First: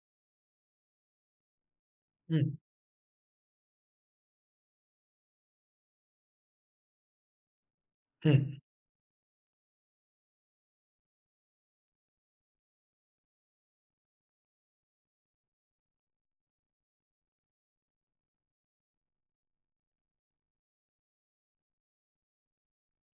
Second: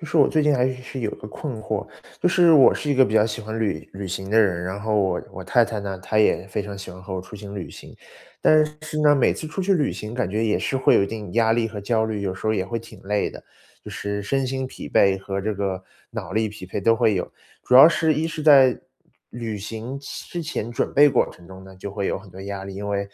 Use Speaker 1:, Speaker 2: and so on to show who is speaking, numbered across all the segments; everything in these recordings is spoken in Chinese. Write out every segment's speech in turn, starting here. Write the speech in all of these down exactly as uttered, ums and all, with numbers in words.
Speaker 1: 就是我最近还是是有一个困惑，就是
Speaker 2: 嗯。
Speaker 1: 我是一个比较喜欢旅旅行的人，然后我我太太呢，她也非常喜欢和我出行旅行。
Speaker 2: 嗯。
Speaker 1: 但是是呢，每次出去旅行，感觉也是会有一定压力和焦虑，有时候儿也会挺累的，就是身心疲惫和这个脑力疲惫都会有。主要是一是在旅行前之前准备过程中呢，就会有很多压力，因为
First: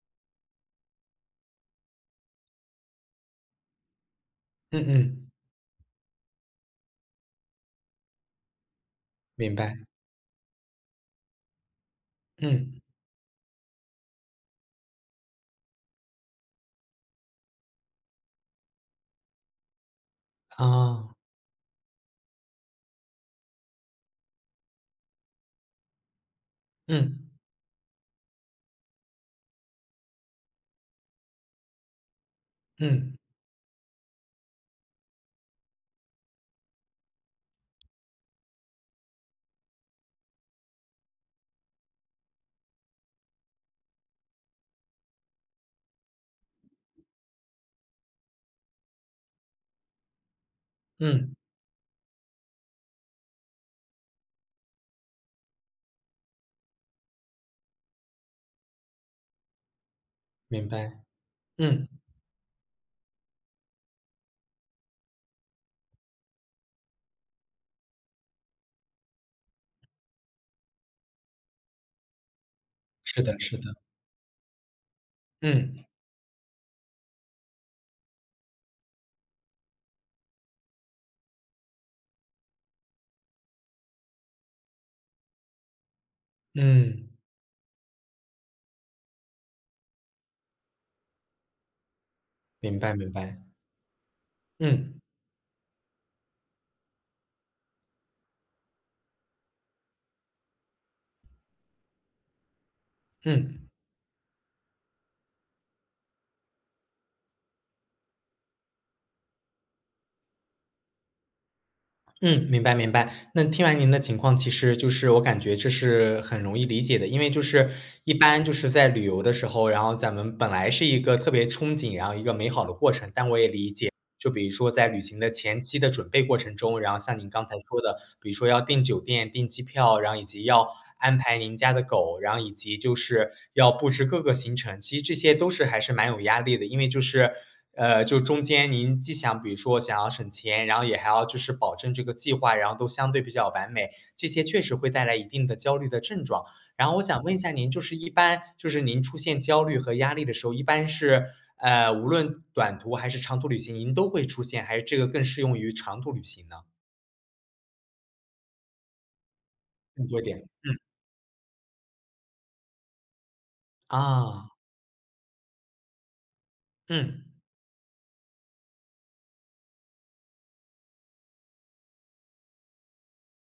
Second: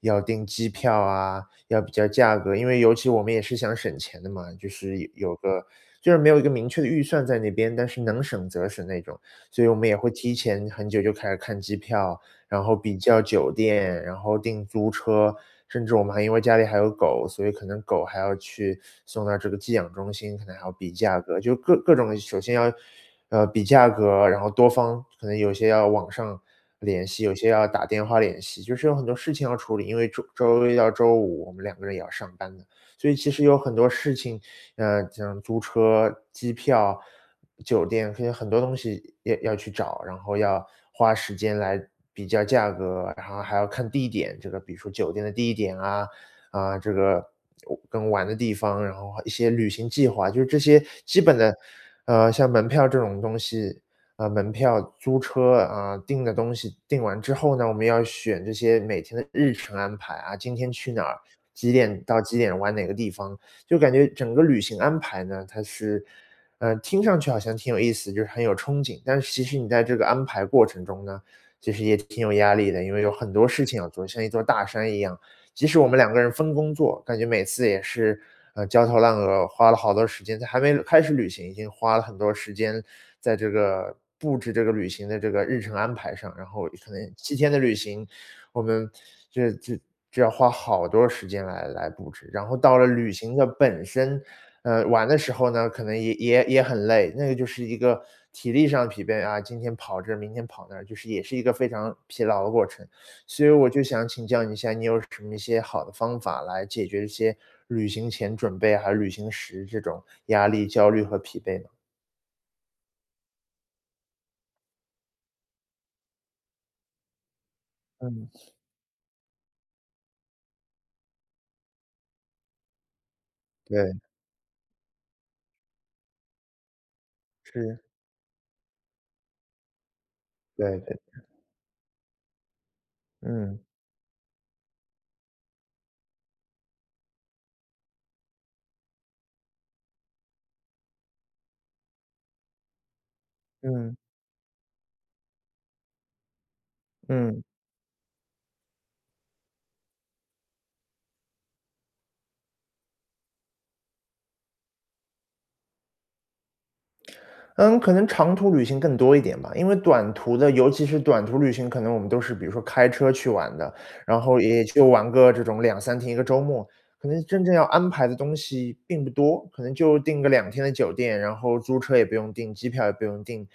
Speaker 1: 要订机票啊，要比较价格因为尤其我们也是想省钱的嘛，就
Speaker 2: 嗯
Speaker 1: 是有
Speaker 2: 嗯。
Speaker 1: 有个就是没有一个明确的预算在那边，但是能省则省那种。
Speaker 2: 明
Speaker 1: 所以我
Speaker 2: 白。
Speaker 1: 们也会提前很久就开始看机票，然
Speaker 2: 嗯。
Speaker 1: 后比较酒店，然后订租车，甚至我们还因为家里还有狗，所以可能狗还要去送到这个寄养中心，可能还要比
Speaker 2: 啊。
Speaker 1: 价格，就各各种的。首先要呃，比价格，然后多方可能有些要网上联系，
Speaker 2: 嗯。
Speaker 1: 有些要打电话联系，就是有很多事情要处理，因为周周一到周五，我们两个人也要上班的。所
Speaker 2: 嗯。
Speaker 1: 以其实有很多事情，呃，像租车、机票、酒店，它有很多东西要要去找，然后要花时间来比较价格，然后还要看地点。这个比如说酒店的地点啊，啊，这个玩跟玩的地方，然后还一些旅行计划，就这些基
Speaker 2: 嗯。
Speaker 1: 本的，呃，像门票这种东西呃，门票、租车，啊，订的东西订完之后呢，我们要选这些每天的日程安排啊，今
Speaker 2: 明
Speaker 1: 天
Speaker 2: 白，
Speaker 1: 去哪儿，几
Speaker 2: 嗯。
Speaker 1: 点到几点玩哪个地方。就是感觉整个旅行安排呢，它是呃，听上去好像挺有意思，就是很有憧憬，但是其实你在这个安排过程中呢，其实也挺有压力的，因为有
Speaker 2: 是
Speaker 1: 很
Speaker 2: 的
Speaker 1: 多
Speaker 2: 是
Speaker 1: 事
Speaker 2: 的。
Speaker 1: 情要做，像一座大山一样。即使
Speaker 2: 嗯。
Speaker 1: 我们两个人分工做，感觉每次也是，呃，焦头烂额，花了好多时间，在还没开始旅行，已经花了很多时间在这个布置这个旅行的这个日程安排上，然后可
Speaker 2: 嗯。
Speaker 1: 能七天的旅行，我们就是就就要花好多时间来来布置。然后到
Speaker 2: 明
Speaker 1: 了
Speaker 2: 白明
Speaker 1: 旅行
Speaker 2: 白。
Speaker 1: 的本身，呃，
Speaker 2: 嗯。
Speaker 1: 玩的时候呢，可能也也也很累，那个就是一个体力上的疲惫啊，今天跑这儿，明天跑那儿，就是也是一个非常疲劳的过程。所以
Speaker 2: 嗯。
Speaker 1: 我就想请教你一下，你有什么一些好的方法来解决一些旅行前准备和旅行时这种压力、焦虑和疲惫吗？
Speaker 2: 嗯，明白明白。那听完您的情况，其实就是我感觉这是很容易理解的。因为就是，一
Speaker 1: 嗯。
Speaker 2: 般就是在旅游的时候，然后咱们本来是一个特别憧憬，然后一个美好的过程。但我也理解，
Speaker 1: 对。
Speaker 2: 就比如说在旅行的前期的准备过程中，然后像您刚才
Speaker 1: 是。
Speaker 2: 说的，比如说要订酒店，订机票，然后以及要
Speaker 1: 对对。
Speaker 2: 安排您家的狗，然后以及就是
Speaker 1: 嗯。
Speaker 2: 要布置各个行程，其实这些都是还是蛮有压力的。因为就是，呃，就中间您既想比如说想要省钱，然后也还要就是保证这个计划，然后都相对比较完美。
Speaker 1: 嗯。
Speaker 2: 这些确实会带来一定的焦虑的症状。然后我想问一
Speaker 1: 嗯。
Speaker 2: 下您就是一般，就是您出现焦虑和压力的时候，一般是，呃，无论短途还是长途旅行，您都会出现？还是这个更适用于长途旅行呢？
Speaker 1: 嗯，可能长途旅行更多一点吧。因为
Speaker 2: 更
Speaker 1: 短
Speaker 2: 多一点，
Speaker 1: 途的，尤
Speaker 2: 嗯。
Speaker 1: 其是短途旅行，可能我们都是比如说开车去玩的。然后
Speaker 2: 啊。
Speaker 1: 也就玩个这种两三天，一个周末。可
Speaker 2: 嗯。
Speaker 1: 能真正要安排的东西，并不多。可能就订个两天的酒店。然后租车也不用订，机票也不用订。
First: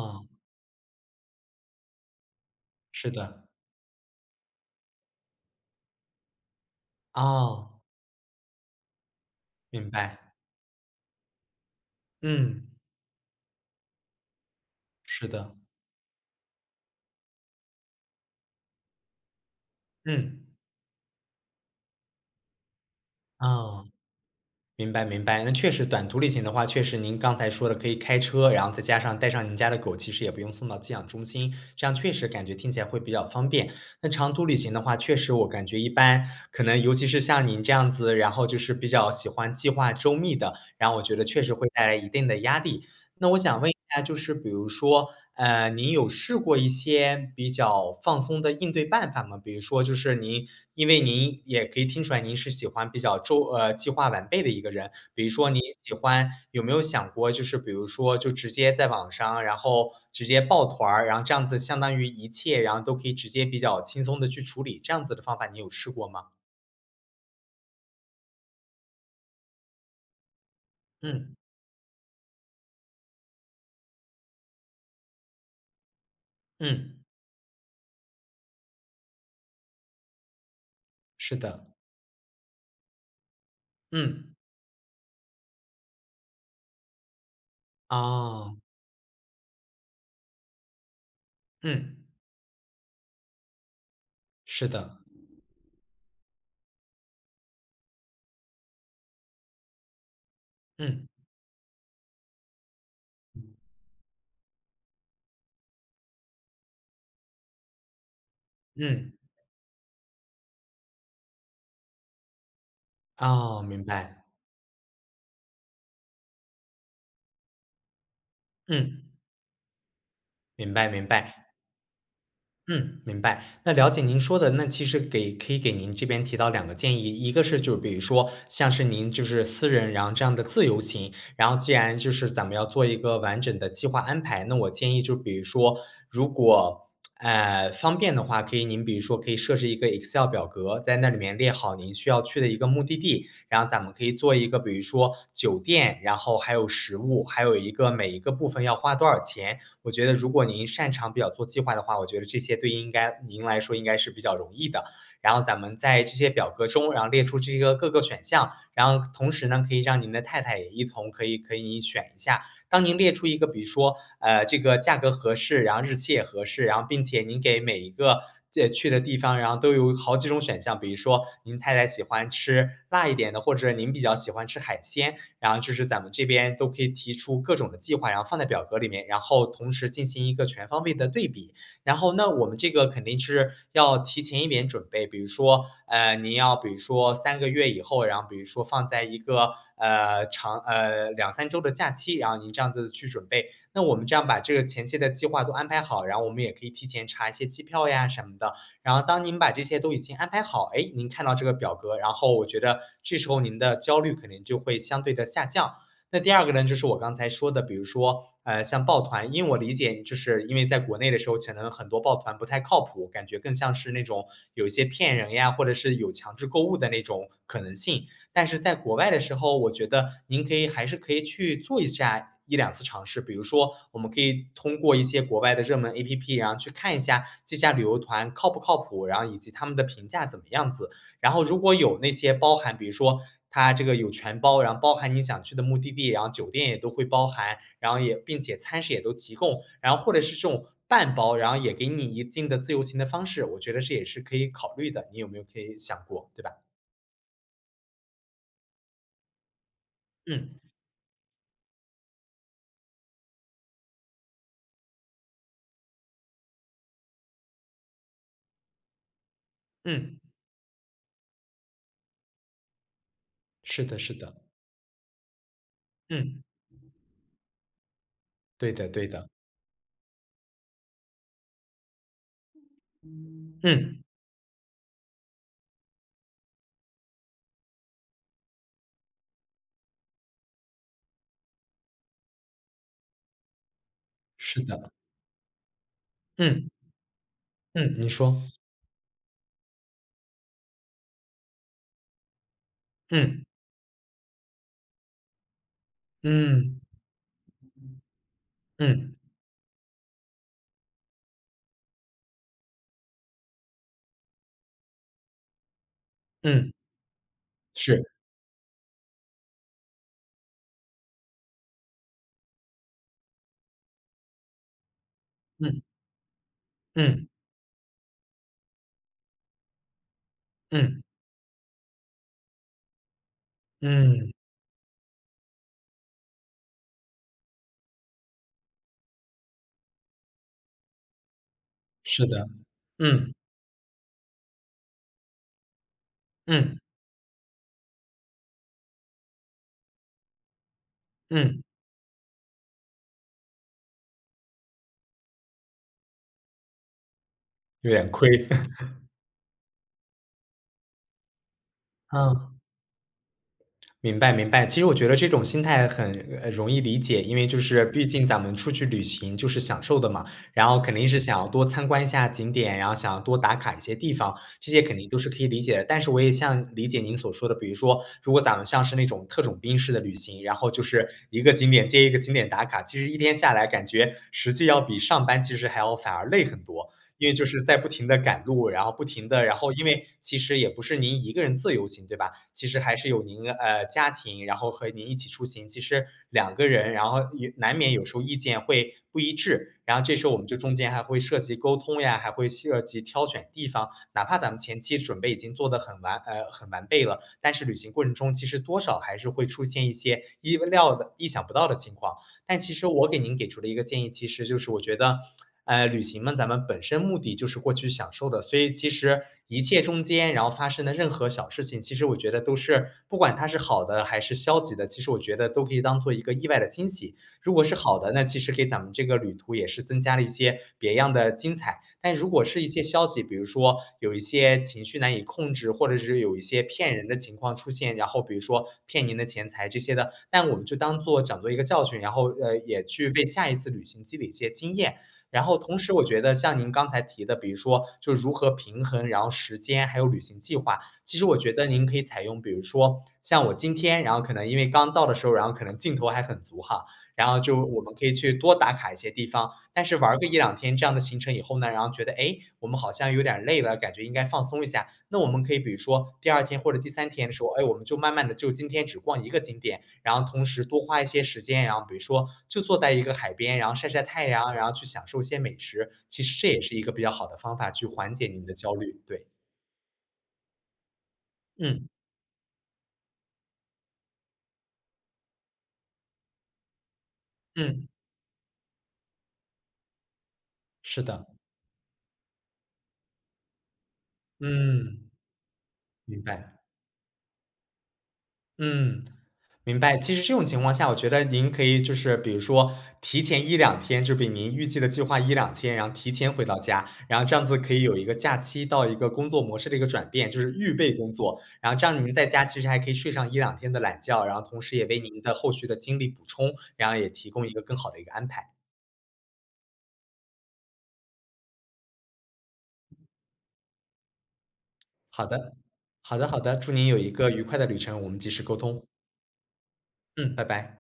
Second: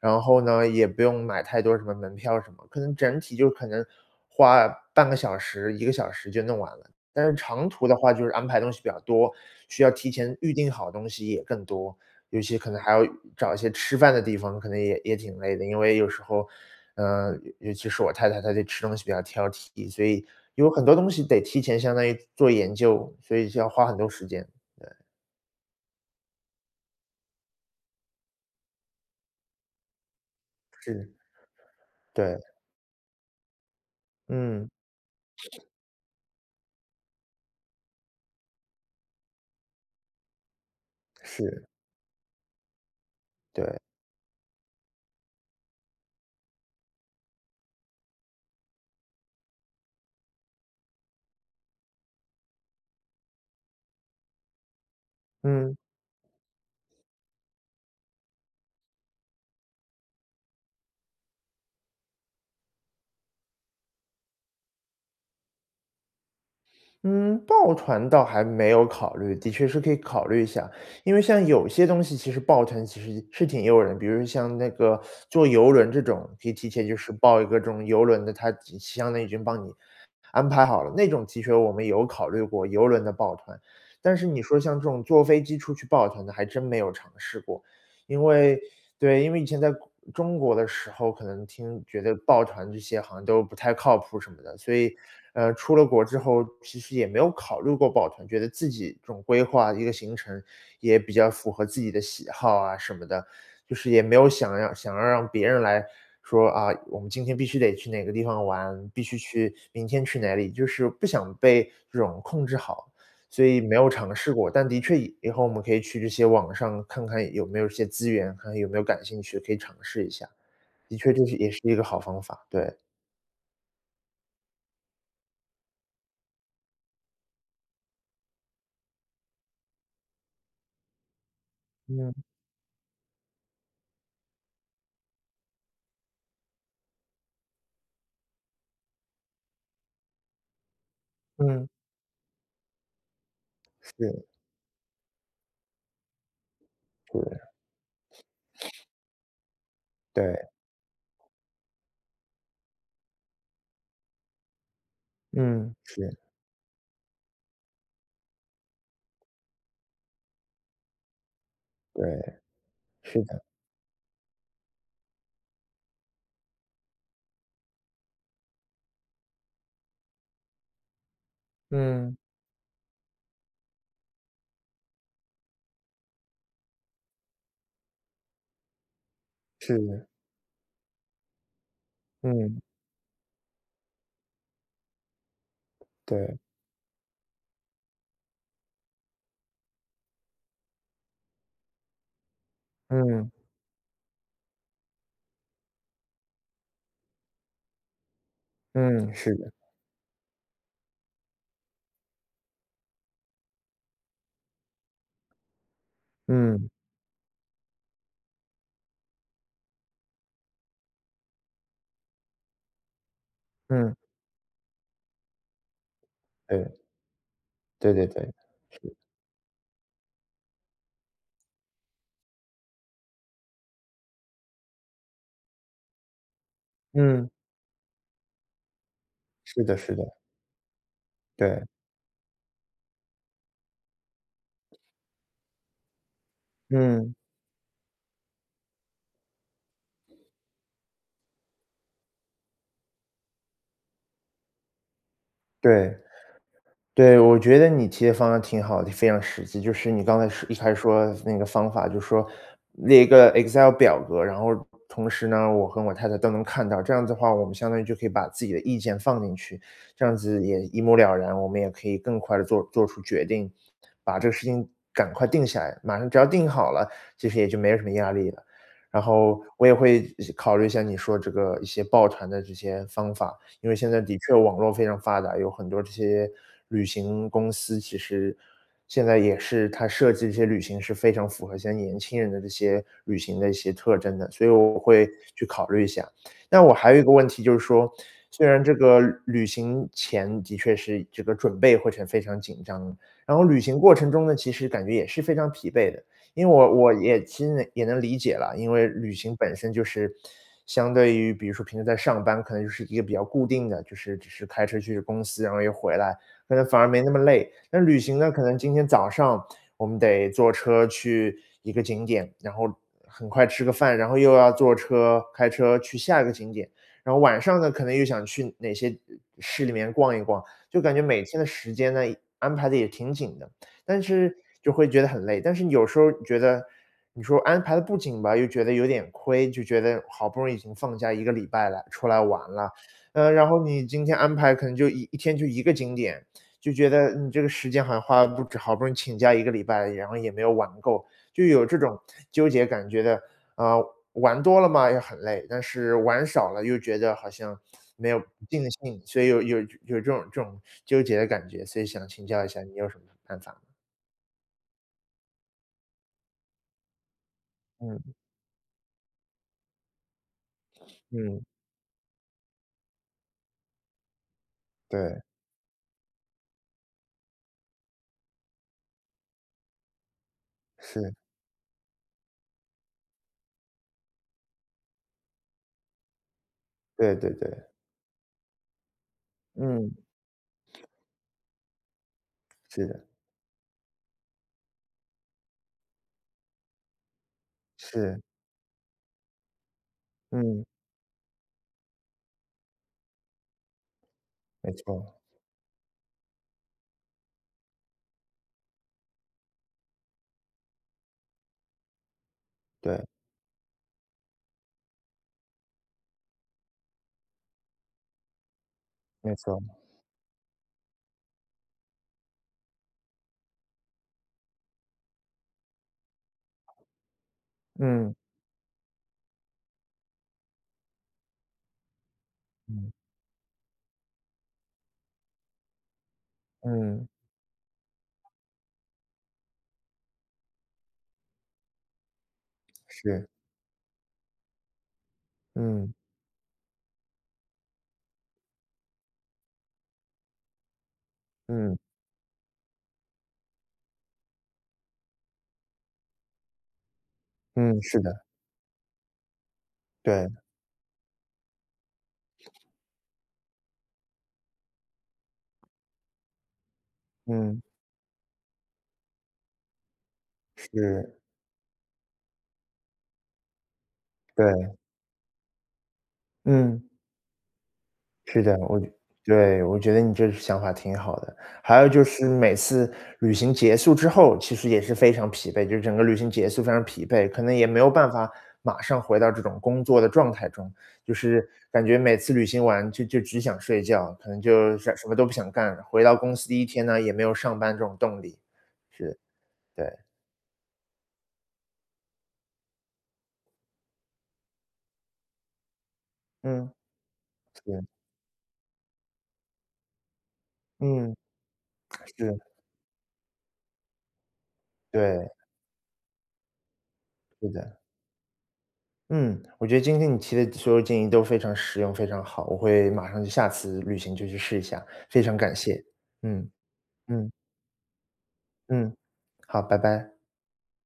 Speaker 1: 然后呢，也不用买太多什么门票什么。可能
Speaker 2: 是
Speaker 1: 整体
Speaker 2: 的。
Speaker 1: 就可能花半个小时，一个小时就弄完了。但是长
Speaker 2: 哦。
Speaker 1: 途的话，就是安排东西比较多。需
Speaker 2: 明
Speaker 1: 要提
Speaker 2: 白。
Speaker 1: 前预定好东西也更多。尤其
Speaker 2: 嗯。
Speaker 1: 可能还要找一些吃饭的地方，可能也也
Speaker 2: 是
Speaker 1: 挺
Speaker 2: 的。
Speaker 1: 累的。因为有时候，呃，尤其是我太太，她对吃东西比较挑剔。所以，
Speaker 2: 嗯。
Speaker 1: 有很多东西得提前相当于做研究，所以就要花
Speaker 2: 嗯。
Speaker 1: 很多时间，对。
Speaker 2: 明白明白。那确实短途旅行的话确实您刚才说的可以开车，然后再加上带上您家的狗，其实也不用送到寄养
Speaker 1: 是。
Speaker 2: 中心。这样确实
Speaker 1: 对。
Speaker 2: 感觉听起来会比较方便。那长途旅
Speaker 1: 嗯。
Speaker 2: 行的话确实我感觉一般，可能尤其是像您这样子，然后就是比较喜欢计划周密的，然后我觉得确实
Speaker 1: 是。
Speaker 2: 会带来一定的压力。那我想问一
Speaker 1: 对。
Speaker 2: 下就是比如说，呃，您有试过一些，比较放松的应对办法吗？比如说就是您因为您也可以听出来您是喜欢比较周呃，计划完备的一个人。比如说你
Speaker 1: 嗯。
Speaker 2: 喜欢有没有想过就是比如说，就直接在网上，然后直接报团儿。然后这样子相当于一切，然后都可以直接比较轻松地去处理，这样子的方法你有试过吗？
Speaker 1: 嗯，报团倒还没有考虑，的确是可以考虑一下。因为
Speaker 2: 嗯。
Speaker 1: 像有些东西其实报团其实是挺诱人，比如像那个 坐游轮这种，可以提前就
Speaker 2: 嗯。
Speaker 1: 是报一个这种游轮的，它已经相当于帮你安排好了，那种
Speaker 2: 是
Speaker 1: 其实
Speaker 2: 的。
Speaker 1: 我们有考虑过，游轮的报团，但是
Speaker 2: 嗯。
Speaker 1: 你说像这种坐飞机出去报团的还真没有尝试过。因为
Speaker 2: 哦。
Speaker 1: 对，因为以前在国中国的时候，可能听
Speaker 2: 嗯。
Speaker 1: 觉得报团这些好像都不太靠谱什么的，
Speaker 2: 是
Speaker 1: 所以，
Speaker 2: 的。
Speaker 1: 呃，出了国之后，其实也没有考虑过报团，觉得自己总规划一个行程，也
Speaker 2: 嗯。
Speaker 1: 比较符合自己的喜好啊什么的，就是也没有想要想要让别人来说，啊，我们今天必须得去哪个地方玩，必
Speaker 2: 嗯。
Speaker 1: 须去明天去哪里，就是不想被这种控制好，所以
Speaker 2: 哦，
Speaker 1: 没
Speaker 2: 明
Speaker 1: 有尝
Speaker 2: 白。
Speaker 1: 试过，但的确以以后我们可以去这些网上看看有没有些资源，看有没有
Speaker 2: 嗯。
Speaker 1: 感兴趣，可以尝试一下。
Speaker 2: 明白
Speaker 1: 的
Speaker 2: 明
Speaker 1: 确就是
Speaker 2: 白。
Speaker 1: 也是一个好方法，对。
Speaker 2: 嗯，明白，那了解您说的，那其实给可以给您这边提到两个建议。一个是就比如说像是您就是私人然后这样的自由行，然后既然就
Speaker 1: 嗯。
Speaker 2: 是咱们要做一个完整的计划安排，那我建议就比如说，如果，哎，方便的话，可以您比如说可以设置一个 Excel 表格，在那里面列
Speaker 1: 嗯。
Speaker 2: 好您需要去的一个目的地。然后咱们可以
Speaker 1: 是。
Speaker 2: 做一个比如说，酒店，然后还有食物，还
Speaker 1: 对。
Speaker 2: 有一个每一个部分要花多少钱，我觉得如果
Speaker 1: 对。
Speaker 2: 您擅长比较做计划的话，我觉得这些对应该您来说应该是比较容易的。然后咱
Speaker 1: 嗯，
Speaker 2: 们在这
Speaker 1: 是。
Speaker 2: 些表格中然后列出这个各个选项，然后同时呢，可以让您的太太也一同可以可以
Speaker 1: 对，
Speaker 2: 选一下。当您列
Speaker 1: 是
Speaker 2: 出一
Speaker 1: 的。
Speaker 2: 个比如说，呃，这个价格合适，然后日期也合适，然后并且您给每一个这去的地方，然后都有好几种选项，比如说您太太喜
Speaker 1: 嗯。
Speaker 2: 欢吃辣一点的，或者您比较喜欢吃海鲜，然后就是咱们这边都可以提出各种的计划，然后放在表格里面，然后同时
Speaker 1: 是。
Speaker 2: 进行一个全方位的对比。然后，那我们
Speaker 1: 嗯。
Speaker 2: 这个肯定是要提前一点准备，比如说，呃，您
Speaker 1: 对。
Speaker 2: 要比如说三个月以后，然后比如说放在一个呃长呃，两三周的假期，然后您这样子去准
Speaker 1: 嗯。
Speaker 2: 备，那我们这样把这个前期的计划都安排好，然后我们也可以提前查一些机票呀什么的，然后
Speaker 1: 嗯，
Speaker 2: 当
Speaker 1: 是
Speaker 2: 您把
Speaker 1: 的。
Speaker 2: 这些都已经安排好，哎，您看到这个表格，然后我觉得这时候您的焦虑可能就会相对地下降。那第二个呢，
Speaker 1: 嗯。
Speaker 2: 就是我刚才说的，比如说，呃，像报团因为我理解就是因为在国内的时候可能很多报团不太靠谱，感觉更像是
Speaker 1: 嗯。
Speaker 2: 那种有骗人呀，或者是有强制购
Speaker 1: 对。
Speaker 2: 物的那种可能
Speaker 1: 对对
Speaker 2: 性。
Speaker 1: 对，
Speaker 2: 但是在
Speaker 1: 是。
Speaker 2: 国外的时候，我觉得您可以还是可以去做一下一两次尝试，比如说我们可以通过一些国外的热门 app，然后去看一下
Speaker 1: 嗯。
Speaker 2: 这家旅游团靠不靠谱。然后以及
Speaker 1: 是
Speaker 2: 他
Speaker 1: 的
Speaker 2: 们的
Speaker 1: 是
Speaker 2: 评
Speaker 1: 的。
Speaker 2: 价怎么样子，然后如
Speaker 1: 对。
Speaker 2: 果有那些包含比如说他这个有全包，然后包含你想去的目的地，然后酒店也都会
Speaker 1: 嗯。
Speaker 2: 包含。然后也并且餐食也都提供，然后或者是这种半包，然后也给你一定的自由行的方式，我觉得这也是可以考虑的，你有没有可以
Speaker 1: 对，
Speaker 2: 想过，对吧？
Speaker 1: 对，我觉得你提的方案挺好的，就非常实际。就是你刚才是一
Speaker 2: 嗯。
Speaker 1: 开始说的那个方法，就说，列一个 excel 表格，然后同时呢，我和我太太都能看到，这样的话，我们相当于就可以把自己的意见放进去，这样
Speaker 2: 嗯。
Speaker 1: 子也一目了然，我们也可以更快地做做出决定，
Speaker 2: 是的是
Speaker 1: 把这
Speaker 2: 的。
Speaker 1: 个事情赶快定下来，马上只要
Speaker 2: 嗯。
Speaker 1: 定好了，其实也就没什么压力了。
Speaker 2: 对的
Speaker 1: 然
Speaker 2: 对的。
Speaker 1: 后，我也会考虑一下是你说这个一些报团的这些方法，因为现
Speaker 2: 嗯。
Speaker 1: 在的确网络非常发达，有很多这些旅行公司其实，现在也是，它设计一些旅行是非常符合一些年轻人的这些旅行的一些特征的，所以
Speaker 2: 是
Speaker 1: 我
Speaker 2: 的。
Speaker 1: 会去考虑一下。那
Speaker 2: 嗯。
Speaker 1: 我还有一个问题就是说，
Speaker 2: 嗯，您
Speaker 1: 虽
Speaker 2: 说。
Speaker 1: 然这个旅旅行前的确是这个准备过程非常紧张，然
Speaker 2: 嗯。
Speaker 1: 后旅行过程中呢，其实感觉也是非常疲惫的。因为我
Speaker 2: 嗯。
Speaker 1: 我也其实也能理解啦，因为旅
Speaker 2: 嗯。
Speaker 1: 行本身就是，相对于比如说平时在上班，可能就是一个比较固定的，就是只是开车去公司，然后又回来，可能
Speaker 2: 嗯。
Speaker 1: 反而没那么累。那旅
Speaker 2: 是。
Speaker 1: 行呢，可能今天早上我们得坐车去一个景点，然后很快吃个饭，然后又要坐车开车
Speaker 2: 嗯。
Speaker 1: 去下一个景点，然后
Speaker 2: 嗯。
Speaker 1: 晚上呢，可能又想去哪些，嗯，市里面逛一逛，就感觉
Speaker 2: 嗯。
Speaker 1: 每天的时间呢，安排得也挺紧的。但
Speaker 2: 嗯。
Speaker 1: 是就会觉得很累，但是有时候觉得，你说安排得不紧吧，又觉得有点亏，就觉得好不容易已经放假一个礼拜了，出来
Speaker 2: 是的，
Speaker 1: 玩了。呃，
Speaker 2: 嗯。
Speaker 1: 然后你今天安排可能就一一天就一个景点，就
Speaker 2: 嗯。
Speaker 1: 觉得你这个时间好像花了不值，好不容易请假一个礼拜，然后也没有玩够，就
Speaker 2: 嗯。
Speaker 1: 有这种纠结感觉的，啊，玩多了嘛，也很累，但是玩少了又觉得好像
Speaker 2: 远
Speaker 1: 没有
Speaker 2: 亏。
Speaker 1: 尽兴，所以有有有这种这种纠结的感觉，所以想请教一
Speaker 2: 嗯。
Speaker 1: 下你有什么办法吗？
Speaker 2: 明白明白，其实我觉得这种心态很，呃，容易理解。因为就是毕
Speaker 1: 嗯。
Speaker 2: 竟咱们出去旅行就是享受的嘛，然后肯定是
Speaker 1: 嗯。
Speaker 2: 想多参观一下景点，然后想多打卡一些地方，这些肯定都
Speaker 1: 对。
Speaker 2: 是可以理解的。但是我也像理解您所说的，比如说如果咱们像是那种特种兵式的旅行，然后就是
Speaker 1: 是。
Speaker 2: 一个景点接一个景点打卡，其实一天下来感觉实际要比上班其实还要反而累很多。
Speaker 1: 对
Speaker 2: 因
Speaker 1: 对
Speaker 2: 为就是
Speaker 1: 对。
Speaker 2: 在不停地赶路，然后不停地然后因
Speaker 1: 嗯。
Speaker 2: 为其实也不是您一个人自由行，对吧？其实
Speaker 1: 是
Speaker 2: 还
Speaker 1: 的。
Speaker 2: 是有您呃，家庭，然后和您一起出行，其实两个人，然后也难免有时
Speaker 1: 是。
Speaker 2: 候意见会不一致，然后这时候我们就
Speaker 1: 嗯。
Speaker 2: 中间还会涉及沟通呀，还会涉及挑选地方。哪怕咱们
Speaker 1: 没
Speaker 2: 前期
Speaker 1: 错。
Speaker 2: 准备已经做得很完呃，很完备了，但是旅行过程中其实多少还是会出现一些意料的意想不到的情况。但其实
Speaker 1: 对。
Speaker 2: 我给您给出的一个建议，其实就是我觉得，呃，旅行呢，咱们本身目的就是过去享受的，所以其实
Speaker 1: 没错。
Speaker 2: 一切中间然后发生的任何小事情，其实我觉得都是不管它是好的还是消极的，其实我觉得都可以当作一个意外的惊喜。如果是好的，
Speaker 1: 嗯。
Speaker 2: 那其实给咱们这个旅途也是增加了一些别样的精彩。但如果是一些
Speaker 1: 嗯。
Speaker 2: 消极，比如说有一些情绪难以控制，或者是有一些骗人
Speaker 1: 嗯。
Speaker 2: 的情况出现，然后比如说骗您的钱财这些的，那我们就当作讲作一个教训，然后也去为
Speaker 1: 是。
Speaker 2: 下一次旅行积累一些经验。然后同
Speaker 1: 嗯。
Speaker 2: 时我觉得像您刚才提的，比如说就如何平衡，然后时间还有旅行计划，其实我觉得
Speaker 1: 嗯。
Speaker 2: 您可以采用比如说像我今天，然后可能因为刚到的时候，然后可能劲头还很足哈，然后就我
Speaker 1: 嗯，
Speaker 2: 们
Speaker 1: 是
Speaker 2: 可以
Speaker 1: 的。
Speaker 2: 去多打卡一些地方。但是玩儿个一
Speaker 1: 对。
Speaker 2: 两天，这样的行程以后呢，然后觉得，哎，我们好像有点儿累了，感觉应该放松一下。那我们可以比如说，第二天或者第三天的时候，
Speaker 1: 嗯。
Speaker 2: 哎，我们就慢慢地就今天只逛一个景点，然后同时多花一
Speaker 1: 是。
Speaker 2: 些时间，然后比如说就坐在一个海边，然后晒晒太阳，然
Speaker 1: 对。
Speaker 2: 后去享受一些美食，其实这也是
Speaker 1: 嗯。
Speaker 2: 一个比较好的方法去缓解
Speaker 1: 是
Speaker 2: 您的
Speaker 1: 的，
Speaker 2: 焦
Speaker 1: 我
Speaker 2: 虑，对。
Speaker 1: 对，我觉得你这想法挺好的。还
Speaker 2: 嗯。
Speaker 1: 有就是每次旅行结束之后，其实也是非常疲惫，就是整个旅行结束非常疲惫，可能也没
Speaker 2: 嗯。
Speaker 1: 有办法马上回到这种工作的状态中。
Speaker 2: 是
Speaker 1: 就
Speaker 2: 的。
Speaker 1: 是感觉每次旅行完就就只想睡觉，可能就想什什
Speaker 2: 嗯，
Speaker 1: 么都不想干了，回到
Speaker 2: 明
Speaker 1: 公司
Speaker 2: 白。
Speaker 1: 第一天呢，也没有上班这种动力。
Speaker 2: 嗯，
Speaker 1: 是，
Speaker 2: 明
Speaker 1: 对。
Speaker 2: 白。其实这种情况下，我觉得您可以就是比如说提前一两天就比您预计的计划一两天，然后提前回到
Speaker 1: 嗯，
Speaker 2: 家。然后这样子可以
Speaker 1: 是。
Speaker 2: 有一个假期到一个工作模式的一个转变，就是预备工
Speaker 1: 嗯。
Speaker 2: 作。然后这样 您在
Speaker 1: 是。
Speaker 2: 家其实还可以睡上一两天的懒觉，然后同时也为您
Speaker 1: 对。
Speaker 2: 的后续的精力补充，然后也提供
Speaker 1: 是
Speaker 2: 一个更
Speaker 1: 的。
Speaker 2: 好的一个安排。
Speaker 1: 嗯，我觉得今天你提的所有建议都非常实用、非常好。我会马上就下次旅行就去试一下，非
Speaker 2: 好
Speaker 1: 常感
Speaker 2: 的，
Speaker 1: 谢。
Speaker 2: 好的好
Speaker 1: 嗯，
Speaker 2: 的，祝您有一
Speaker 1: 嗯。
Speaker 2: 个愉快的旅程，我们及时沟通。
Speaker 1: 嗯，好，拜拜。
Speaker 2: 嗯，拜拜。